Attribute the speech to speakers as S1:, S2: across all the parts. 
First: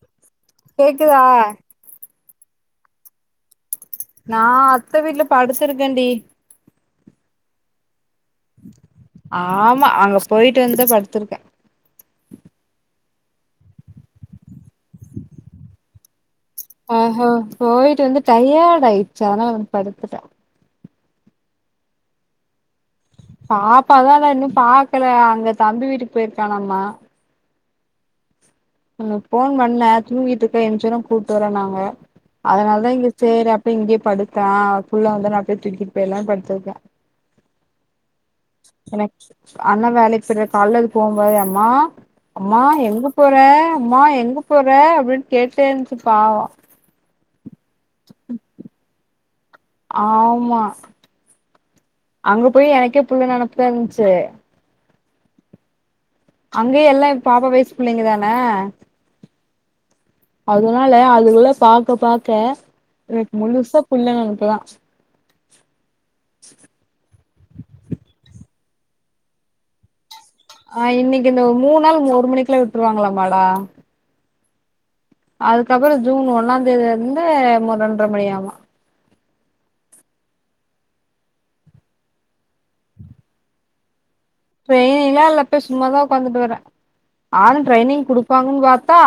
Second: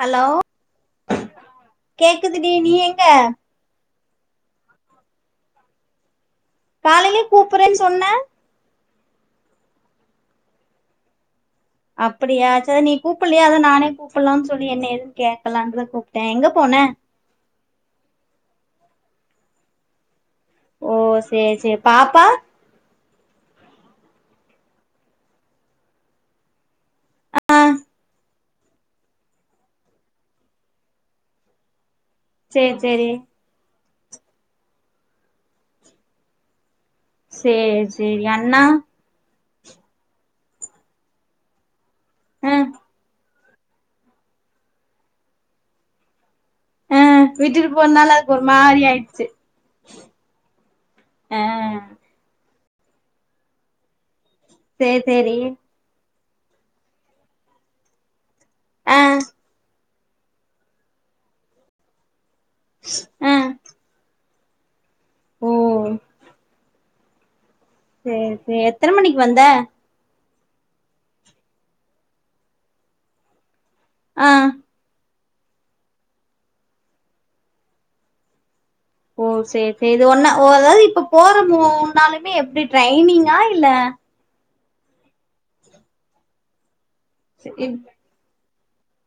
S1: hello
S2: கேக்குதா
S1: க்குதுடி நீ எங்க
S2: நா அத்த வீட்ல படுத்துருக்கன்டி
S1: காலையிலயே கூப்புறன் சொன்ன
S2: ஆமா அங்க போயிட்டு வந்தா படுத்துருக்க
S1: அப்புடியா சேர் நீ கூப்புல்லியா அதா நானே கூப்புல்லான் சொல்லி என்ன ஏதுன் கேக்கலான்தா கூப்ட
S2: ஆஹா போயிட்டு வந்து டையட் டாயிடுச்சு அதா வந்து படுத்துட்டே
S1: ஓ சேரி சேரி பாப்பா
S2: பாப்பாதா ல இன்னு பாக்கல அங்க தம்பி வீட்டுக்கு போயிருக்கானம்மா
S1: ஆ
S2: அங்க போன் பண்ண தூங்கிட்ருக்கே ஏன்சோனே கூப்ட்டு வரேன்னாங்க அதனால தா இங்க சேரி அப்டே இங்கேப் படுத்தா புள்ள வந்தொட்னே அப்டே தூக்கிட்டு போயிடலான்னு படுத்திருக்கே
S1: சேரிச் சேரி அண்ணா
S2: எனக்கு அண்ணா வேலைக்கு போய்டுவார் கால்ல அது போம்போது அம்மா
S1: ஆ
S2: அம்மா எங்க போற அம்மா எங்க போற அப்படின்னு கேட்டேன்ச்சு பாவோ
S1: அ விட்டுட்டு போறனால அதுக்கு ஒரு மாரி ஆயிடுச்சு
S2: ஆமா
S1: ஆ
S2: அங்க போய் எனக்கே புள்ள நெனப்புதா இருந்துச்சு
S1: சேரி சேரி
S2: அங்க எல்லா பாப்பா வயசு புள்ளைங்க தான
S1: ஆ
S2: அதுனால அதுகுளா பாக்க பாக் க்க
S1: ஆ
S2: எனக்கு முழுசா புள்ள நெனப் ப்புதா
S1: ஓ சேரி சேரி எத்தன மணிக்கு வந்த
S2: ஆ இன்னைக்கு இந்த மூண் நாள் ஒரு மணிக்குலா விட்ருவாங்களாமாடா
S1: ஆ
S2: அதுக்கப்புறொ ஜூன் ஒன்னாந் தேதிலருந்து மொதண்ட்ர மணியாமா
S1: ஓ சேரி சேரி இது ஒன்னா அதாவது இப்ப போற மூன்னாலுமே எப்டி டிரைய்னிங்கா இல்ல
S2: ட்ரெயிங்லால்ல போய் சும்மாதா ஒக்காந்துட்டு வரே நானு ட்ரைனிங் குடுப்பாங் உங்கப்பா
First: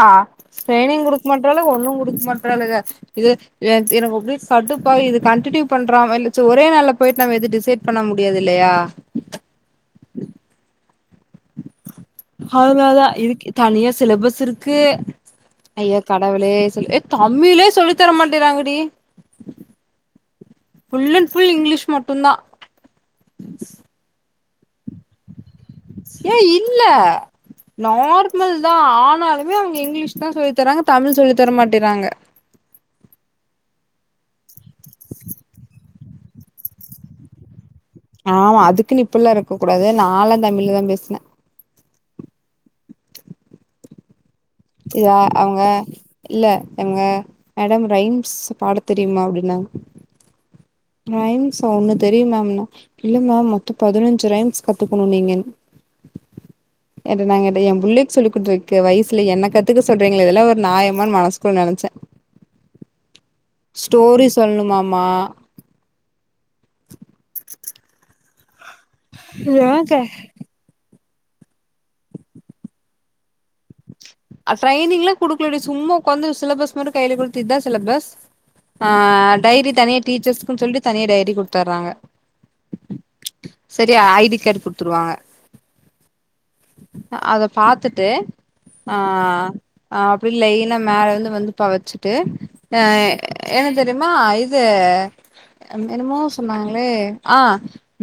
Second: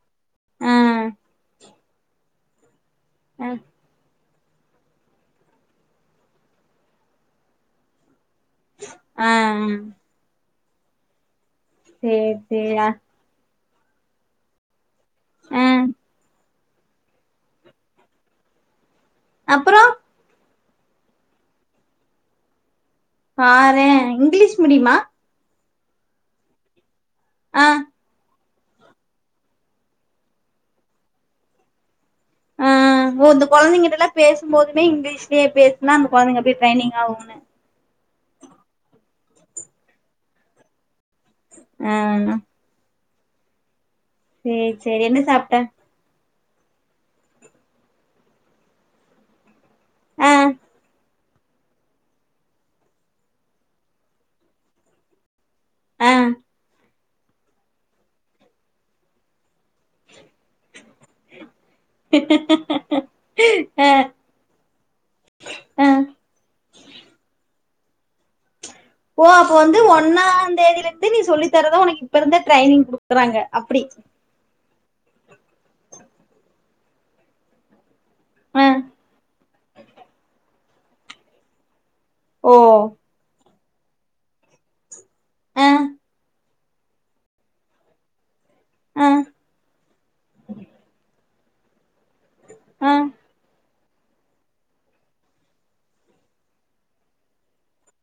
S1: ஆ
S2: ட்ரைனிங் குடுக்க மாட்றாலு ஒன்னு குடுக்க மாட்டறாலுக இது
S1: ஆ
S2: எனக் எனக்கு அப்டே கடுப்பாகுது கண்டினியூ பண்றா இல்ல ச்சு ஒரே நாள்ல போயிட்டு நம்ம எது டிசைட் பண்ண முட் முடியாது இல்லையா
S1: ஆ சேரி சேரி
S2: அதுனாலதா இருக்கு தனியா சிலபஸ் இர்க்கு
S1: ஆ
S2: ஐய கடவுளே ல்லே தம்மிலே சொல்லித்தர மாட்டேறாங்கடி
S1: அப்றொ
S2: ஃபுல் அண்ட் ஃபுல் இங்கிலிஷ் மட்டுதா
S1: பாரே இங்கீலீஷ் மீடிமா
S2: ஏ இல்ல
S1: ஆ
S2: நோர் நார்மல் தா ஆனாலுமே அவங்க இங்கிலீஷ் தா சொல்லி தராங்க தமிழ் சொல்லி தர மாட்டேறாங்க
S1: ஆ ஓ இந்த கொழந்தைங்கிட்டல்லா பேசும்போதுமே இங்கிலீஷ்லயே பேசுனா அந்த குழந்தைங்க அப்டியே ட்ரைனிங் ஆகும்ன்னு
S2: ஆமா அதுக்குன்னு இப்பில்லாம் இருக்க கூடாது நாலா தமிழ்ல தா பேசினே
S1: அன்னா சேரி
S2: இதா
S1: என்ன சாப்ட்ட
S2: அவங்க இல்ல எங்க மேடம் ரைம்ஸ் பாட தெரியுமா அப்டின்னாங்க
S1: அ
S2: ரைம்ஸ் ஒண்ணு தெரியு மேம்னா இல்ல மேம் மொத்த பதினஞ்சு ரைம்ஸ் கத்துக்கணு நீங்க
S1: அ
S2: ஏட்ட நாங்க எ புல்லைக் சொல்லிகொடுக்க வயஸ்ல எனக் க்கு சொல்றீங்களே இதெல்லா ஒரு நாயமானு மனசுக்குள்ள நினைச்ச
S1: ஆ
S2: ஸ்டோரி சொல்னுமாமா
S1: ஆ ஓ அப்ப வந்து
S2: ஏங்க
S1: ஒன்னா தேதில இத நீ சொல்லி தரதா உனக்கு இப்ப இருந்த ட்ரைனிங் குடுக்கறாங்க அப்டி
S2: இப்ப வந்து சிலபஸ் மட்டு கைல குடுத்து இதா சிலபஸ் ஆ டைரி தனியே டீச்சர்ஸ்க்குன் சொல்லி தனியா டைரி கொடுத்தர்றாங்க
S1: ஓ
S2: சரியா ஐடி கார்ட் குடுத்துருவாங்க
S1: அ
S2: அத பாத்துட்டு ஆ
S1: அ
S2: அப்டி இல்ல மேல இருந்து வந்து தொவச்சு ட்டு ஆ
S1: அ
S2: எனக் தெரிமா இது என்னமோ சொன்னாங்களே ஆ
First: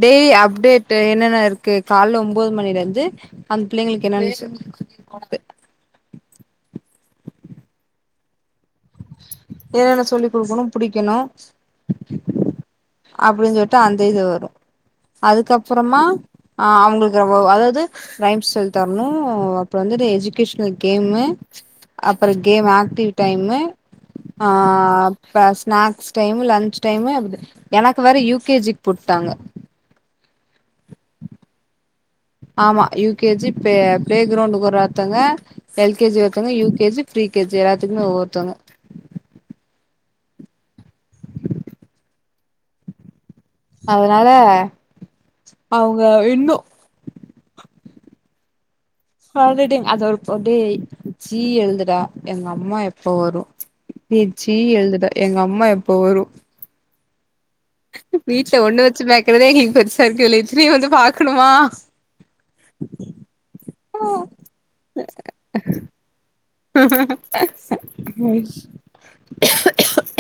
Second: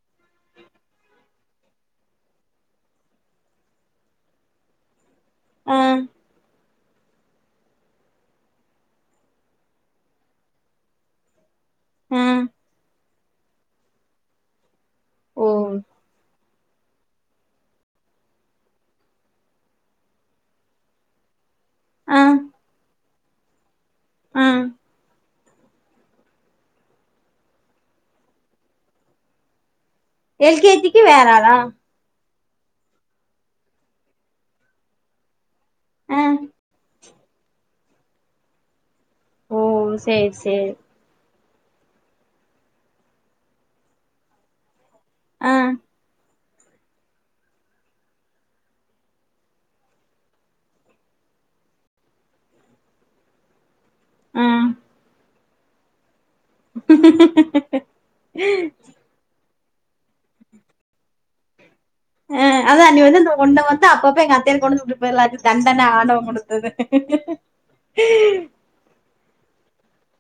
S2: டெ அப்டேட் என்னென்ன இருக்கு கால்ல ஒன்பது மணிலருந்து அந்த ப்ள்ளைங்களுக்கு என்ன லஞ்
S1: அ
S2: என்னென்ன சொல்லி் கொடுக்கணு புடிக்கணு
S1: ம்
S2: அப்டின் சொல்ட்டு அந்த இது வரு
S1: ஓ
S2: அதுக்கப்பறமா ஆ அவங்களுக்கு உ அதாவது ரைம்ஸ் சொல்லி தரணு அப்றோ வந்துட் எஜுகேஷனல் கேமு
S1: அ
S2: அப்ற கேம் ஆக்டிவ் டைமு
S1: அ
S2: ஆ ஸ்ன ஸ்நேக்ஸ் டைம் லஞ்ச் டைமு எனக்கு வேற யூ கே ஜிக்கு போட்டாங்க
S1: எல் கே ஜிக்கு வேற ஆளா
S2: ஆமா யூ கே ஜி பே ப்ளே கிரௌண்ட்க்கு ஒருரத்தங்க எல் கே
S1: அ
S2: ஜி வெக்கணு U K G pre K G எல்லாத்துக்குமே ஒவ்வொருத்தங்க
S1: ஒ சேர் சே
S2: அதுனால
S1: அ
S2: அவுங்க இன்னு ஹாண்ரைட்டிங் அத ஒரு ப டே சீ எழுதுடா எங்கம்மா எப்ப வரு ஏ
S1: அ
S2: சீ எழுதுடா எங்கம் மா எப்ப வரு வீட்ல ஒன்னு வச்சு மேக்கிறதே பெருசா இருக்கு இதுல இத்தினிய வந்து பாக்கணுமா
S1: ஆ அதா நீ வந்து இந்த ஒன்ன வந்து அப்பப்ப எங்க அத்தைய கொண்டந்து வுட்டுட் போயர்லாகு தண்டன ஆண்டவ கொடுத்
S2: [inaudible]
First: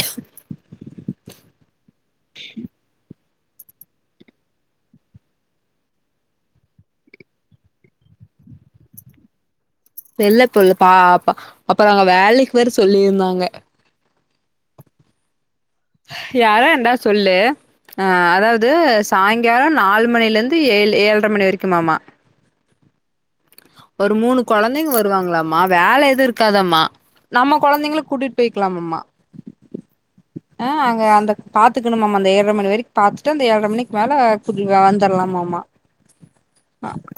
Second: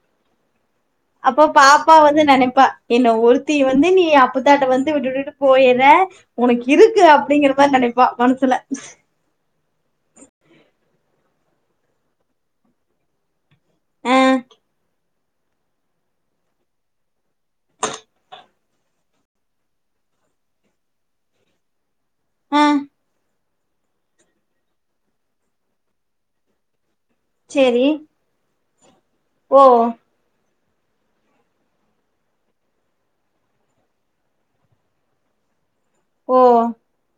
S1: அப்போ பாப் பா வந்து நெனைப்பா என்ன ஒரு த்திய வந்து நீ அப்பத்தாட்ட வந்து விட்டு விட்டுட்டு போயிற ஒனக்கு இருக்கு அப்டிங்கிற மாரி நெனைப்பா மனசுல
S2: இல்ல தொல் பாப்பா அப்பற அங்க வேலைக்கு வேற சொல்லியிருந்தாங்க
S1: அ
S2: யாரா இருந்தா சொல்லு அ அதாவ்து சாய்ங்கால நாலு மணிலெந்து ஏழு ஏழ்ன மணி வரைக்குமாமா
S1: அ
S2: ஒரு மூணு கொழந்தைங்க வருவாங்களாம்மா வேல எதுவு இருக்காதம்மா நம்ம
S1: சேரி
S2: கொழந்தைங்கள கூட்டிட் பய் க்லாமம்மா
S1: ஓ
S2: ஆ அங்க அந்த பாத்துக்கணுமம்மா அந்த ஏழ்ர மணி வரைக் பாத்துட்டு அந்த ஏழ்ர மணிக் மேல கூட்டி வந்தர்லாமாமா
S1: ஓ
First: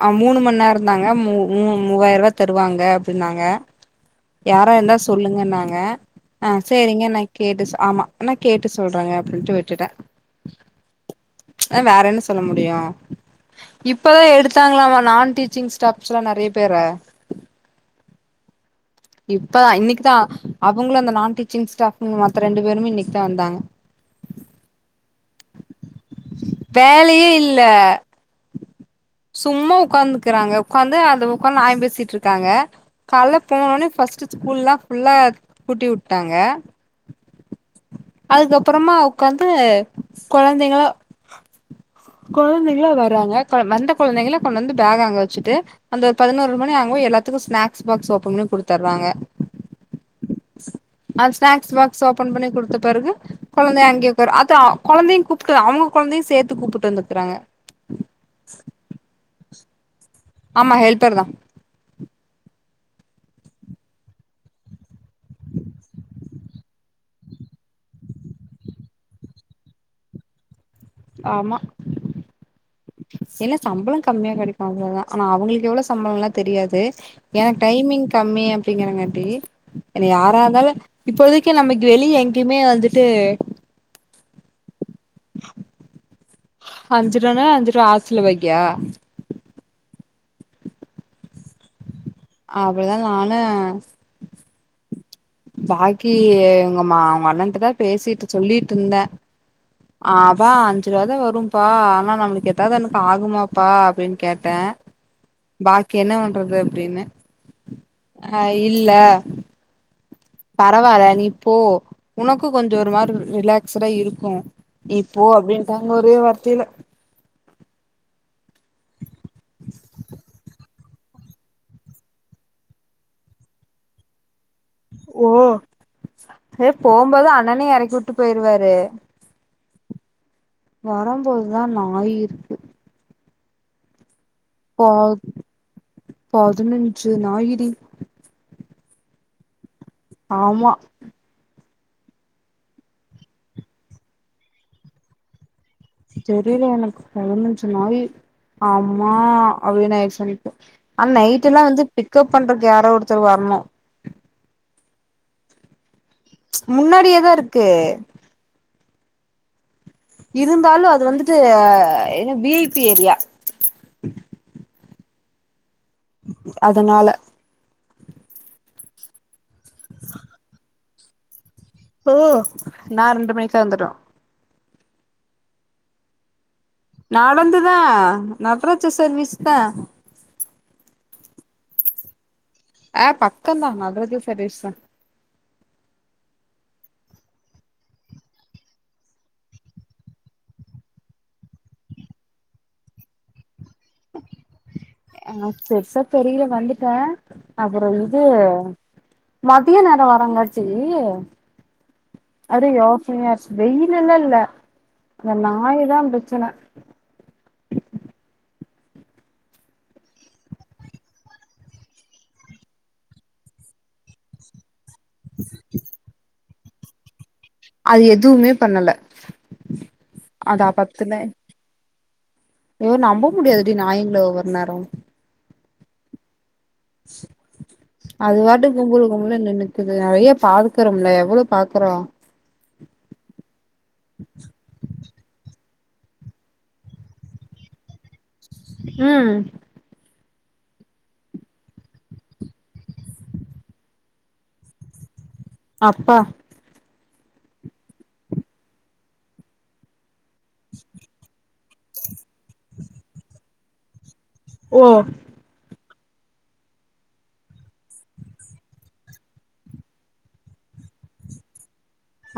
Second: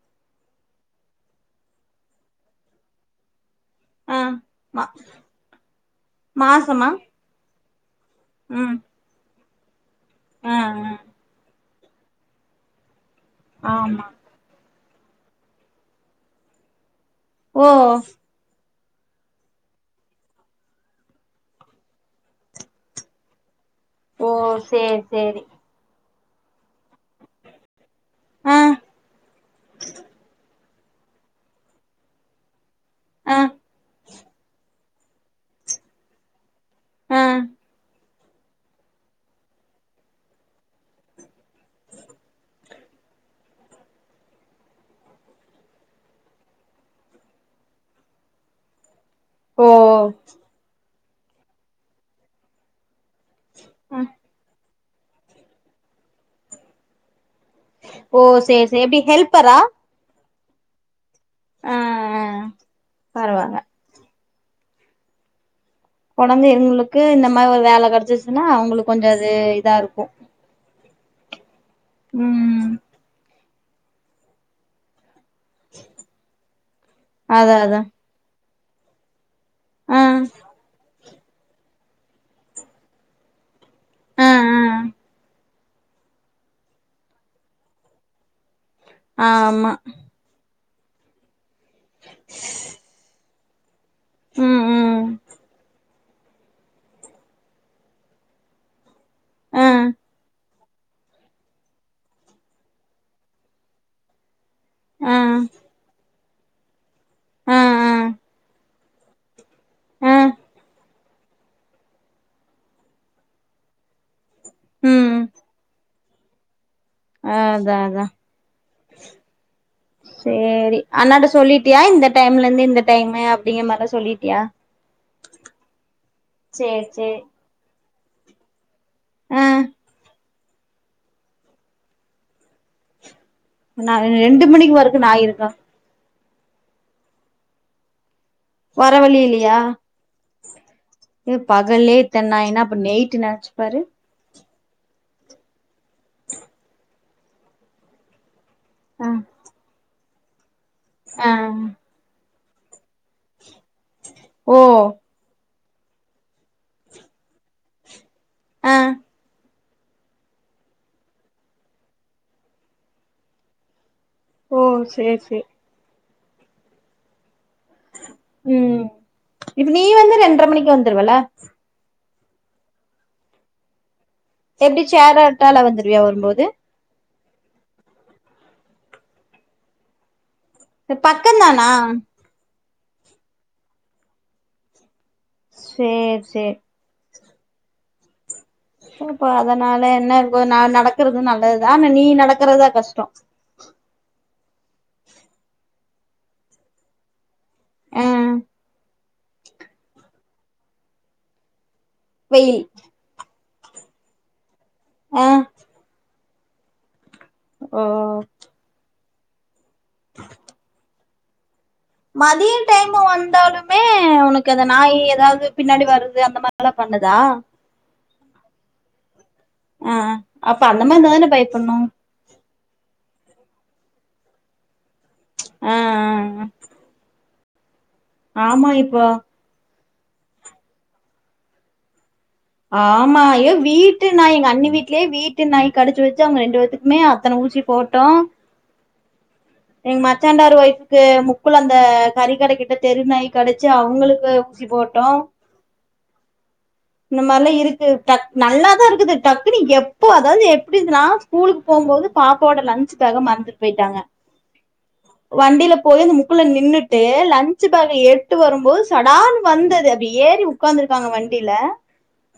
S2: ஆ மூணு மண்நேர ன்னாங்க மூ மூ மூவாயருவா தருவாங்க அப்டின்னாங்க
S1: அ
S2: யாரா
S1: மா
S2: இருந்தா சொல்லுங்கன்னாங்க அ
S1: மாசமா
S2: சேரிங்க நா கேட்டு சொ ஆமா ஆனா கேட்டு சொல்றங்க அப்டின்ட்டு வி ட்டுட்டே
S1: அ அ
S2: அ வேற என்ன சொல்ல முடியு
S1: ஆமா
S2: இப்பதா எடுத்தாங்களாமா நான் டீ ச்சிங் ஸ்டாஃப்ஸ்லா நறைய பேர
S1: ஓ
S2: இப்ப இன்னிக்குதா அவங்களு அந்த நான் டீச்சிங் ஸ்டாஃப்பு மத்த ரெண்டு பேருமே இன்னிக்குதா வந்தாங்க
S1: ஓ சேர் சேரி
S2: வேலையே இல்ல
S1: ஆ
S2: சும்மா உக்காந்துக்குறாங்க உக்காந்து அந்த உக்காந்து நாயம் பேசிட்ருக்காங்க
S1: ஆ
S2: கால்ல போன்ன ஃபஸ்ட்டு ஸ்கூல்லா ஃபுல்லா கூட்டியுட்டாங்க
S1: ஆ
S2: அதுக்கப்புறமா உக்காந்து கொழந்தைங்களா கொழந்தைங்களா வராங்க கொ வந்த குழந்தைங்கள கொண்டு வந்து பேக் அங்க வெச்சுட்டு அந்த ஒரு பதினோரு மணி அங்க போய் எல்லாத்துக்கு ஸ்நேக்ஸ் பாக்ஸ் ஓப்பன் பண்ணி குடுத்துராங்க
S1: ஓஓ
S2: ஆ ஸ்நேக்ஸ் பாக்ஸ் ஓப்பன் பண்ணி குடுத்த பெறகு கொழந்தை அங்கயே உக்கார் அதா கொழந்தையுங் கூப்புட்டு அவங்க கொழந்தையு சேத்து கூப்புட்டு வந்துக்குறாங்க
S1: ஓ சேர் சேர் எப்டி ஹெல்பரா
S2: ஆமா ஹெல்பர்தா
S1: பரவால்ல கொழந்தை இருங்களுக்கு இந்த மார் ஒரு வேல கெடச்சுச்சுன்னா அவங்களுக்கு கொஞ்ச இது இதா இருக்கு
S2: ஆமா
S1: ம்
S2: சம்பளங் கம்மியா கெடைக்கு அவ்ளோதா ஆனா அவுங்களுக்கு எவ்ளோ சம்பளம்லா தெரியாது
S1: அதா
S2: எனக்கு
S1: அதா
S2: டைமிங் கம்மியா ங்கரங்காட்டி
S1: ஆ
S2: என்ன யாரா இருந்தாலு இப்பொதைக்கு நமக்கு வெளிய எங்யுமே வந்துட்டு
S1: அ அ
S2: அஞ்சு ரூவானா அஞ்ரூவா ஹாஸ்டல்லு போய்டியா
S1: ஆ ஆமா
S2: ஏ
S1: ம் ம்
S2: பாக்கி இவுங்க மா அவுங்க அண்ணண்ட்டதா பேசிட்டு சொல்லிட்டு இருந்த
S1: ஆ
S2: ஆஃப் ப்பா அஞ்சு ரூவாதா வரும்பா ஆனா நம்முளுக்கு ஏதாவது எனக்கு ஆகுமாப்பா அப்டின் கேட் ட
S1: ஆ
S2: பாக்கி என்ன உன் க்கு அப்டின்னு
S1: ஆ ஆ
S2: ஆ இல்ல
S1: ஆ
S2: பரவால நீ போ உனக்கு கொஞ்சோ ஒரு மாரி ரிலாக்ஸ்டுடா இருக்கு நீ போ அப்டின்டா ஒரே வார்த்தையில
S1: ஆ அதா அதா சேரி அண்ணாட்ட சொல்லிட்டியா இந்த டைம்ல இருந்து இந்த டைம் அப்டிங்ரமாரிலா சொல்லிட்டியா
S2: ஓ ஏ
S1: சேர் சேர்
S2: போம்போது அண்ணனயு எறக்கி விட்டு விட்டு போயிருவாரு
S1: ஆ
S2: வரம்போதுதா நாய் இருக்கு
S1: நாய் ரெண்டு மணிக்கு
S2: பா
S1: வரைக்கு நாய் இருக்கு
S2: பதினஞ்சு நாய் டி
S1: வர வழிலயா
S2: ஆமா
S1: பகல்லே இத்தன் நாய்னா அப்ப நைட்டு நெனச்சுப்பாரு
S2: தெரில எனக்கு பதுநஞ்சு நாயி
S1: ஆ
S2: ஆம்மா அப்டினு ஆய்ட்சு [unintelligible] ஆனா
S1: ஆ
S2: நைட்டுலா வந்து பிக்கப் பண்றக்கு யாரோ ஒருத்தர் வரணு
S1: ஓ
S2: ச் முன்னாடியேதா இருக்கு
S1: ஆ
S2: இருந்தாலு அது வந்துட்டு என வி ஐ பி ஏரியா
S1: ஓ சேரி சே
S2: அதுனால
S1: உ இப்ப நீ வந்து ரெண்ட்ர மணிக்கு வந் தெருவல
S2: ஓ நா ரெண்டு மணிக்கெல்லா வந்துருவே
S1: எப்டி சேர் ஆட்டால வந்துருவியா வரும்போது
S2: நடந்துதா நடராஜா சர் வீஸ் தா
S1: பக்கந்தானா
S2: ஆ பக்கந்தா நடராஜா சர்வீஸ்தா
S1: சேரி சேரி அப்போ அதனால என்ன இப்பொ ந நடக்கறது நல்லதுதா ஆனா நீ நடக்கறதா கஷ்டொ
S2: ஆ பெர்ஸா தெரியல வந்துட்டே அப்பறெ
S1: ஆ
S2: இது மதிய நேரோ வாராங்காட்டி
S1: வெயில்
S2: அதா யோசனயார்கு வெயிலுலால்ல
S1: ஆ
S2: இந்த நாய் தா பிர ச்சுலா
S1: ஓ [inaudible] மதிய டைமு வந்தாலுமே உனக்கு எதன் நாயி ஏதாவது பின்னாடி வருது அந்த மார் அதுலா பண்ணுதா
S2: அது எதுமே பண்ணல
S1: ஆ அப்ப
S2: அதா
S1: அந்த மாரி
S2: பத்துன
S1: இருந்தாதான பயப்படுனும்
S2: நம்ப முடியாதுடி நாயிங்கள ஒவ்வொரு நேரோ
S1: அ அ அ
S2: அது வாட்டுக்
S1: இப்போ
S2: [unintelligible] இது நெறைய பாக்குறோம்ல எவ்வளோ பாக்குறோ
S1: ஆமா ஐயோ கடுச்சு வெச்சு அவுங்க ரெண்டு வேத்துக்குமே அத்தன ஊசி போட்டோ
S2: ம்
S1: எங்க மச்சாண்டார் ஒய்ஃப்க்கு முக்குள்ள அந்த கறி கடை கிட்ட தெருநாய் கடுச்சு அவங்களுக்கு ஊசி போட்டோ
S2: அப்பா
S1: இந்த மாரிலா இருக்கு டக் நல்லாதா இருக்குது டக்குனு எப் எப்போ அதாவது எப்புடின்னா ஸ்கூலுக்குப் போகும்போது பாப்போட லன்சு பேக மறந்துட்டு போயிட்டாங்க
S2: ஓ
S1: வண்டில போய் அந்த முக்குள நின்னுட்டு லன்ச்சு போக எட்டு வரும்போது சடான் வந்தது அப்டி ஏறி உக்காந்துருக்காங்க வண்டில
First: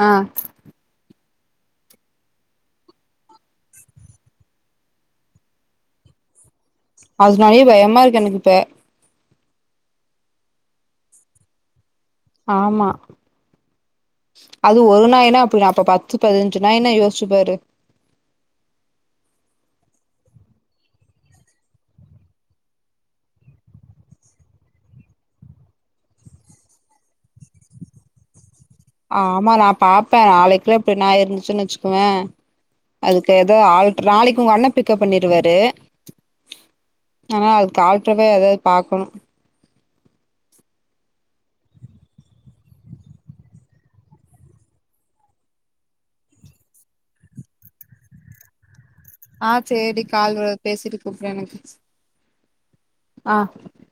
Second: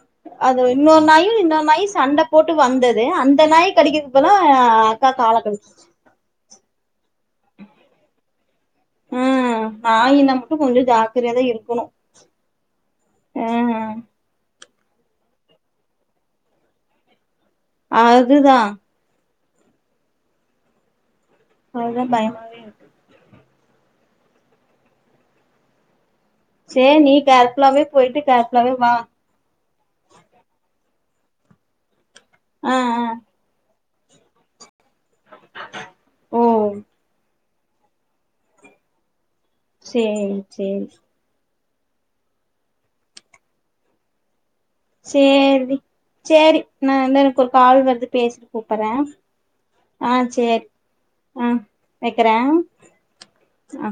S2: ஆ
S1: அது இன்னொர் நாயி தோ மாயி சண்ட போட்டு வந்தது அந்த நாயி கடிக்குறதுக்கு பதிலா அக்கா கால கடுச்சுருச்சு
S2: அதுனாலயே பயமா இருக்கு எனக்கு இப்ப
S1: ஆ நாயினா மட்டு கொஞ்சோ ஜாக்குரதையாதா இருக்குணு
S2: ஆமா அது ஒரு நாயினா அப்படி அப்ப பத்து பதுனஞ்சு நாயினா யோசுச்சுப்பாரு
S1: அதுதா அதா பயமாவே இருக்கு சேர் நீ கேர் ஃபுல்லாவே போயிட்டு கேர்
S2: ஆமா நா பாப்ப நாளைக்குள்ளப் த்து நாயி இருந்துச்சுன்னா வெச்சுக்கோவே
S1: ஆ ஆ
S2: அதுக்கு ஏதோ ஆள் நாளைக்கு உங்க அண்ண பிக் கப் பண்ணிருவாரு
S1: ஓ
S2: ஆ டாக்டருதா ஏதாவது பாக்கணு
S1: சேரி சேரி சேர்டி சேரி நா வந்து எனக்கு ஒரு கால் வருது பேசிட்டு கூப் பற
S2: ஆ சேரி
S1: ஆ
S2: கால் வருது
S1: சேர்
S2: பேசிட்டு கூப்டு
S1: ஆ
S2: எனக்கு
S1: வெக்கற ஆ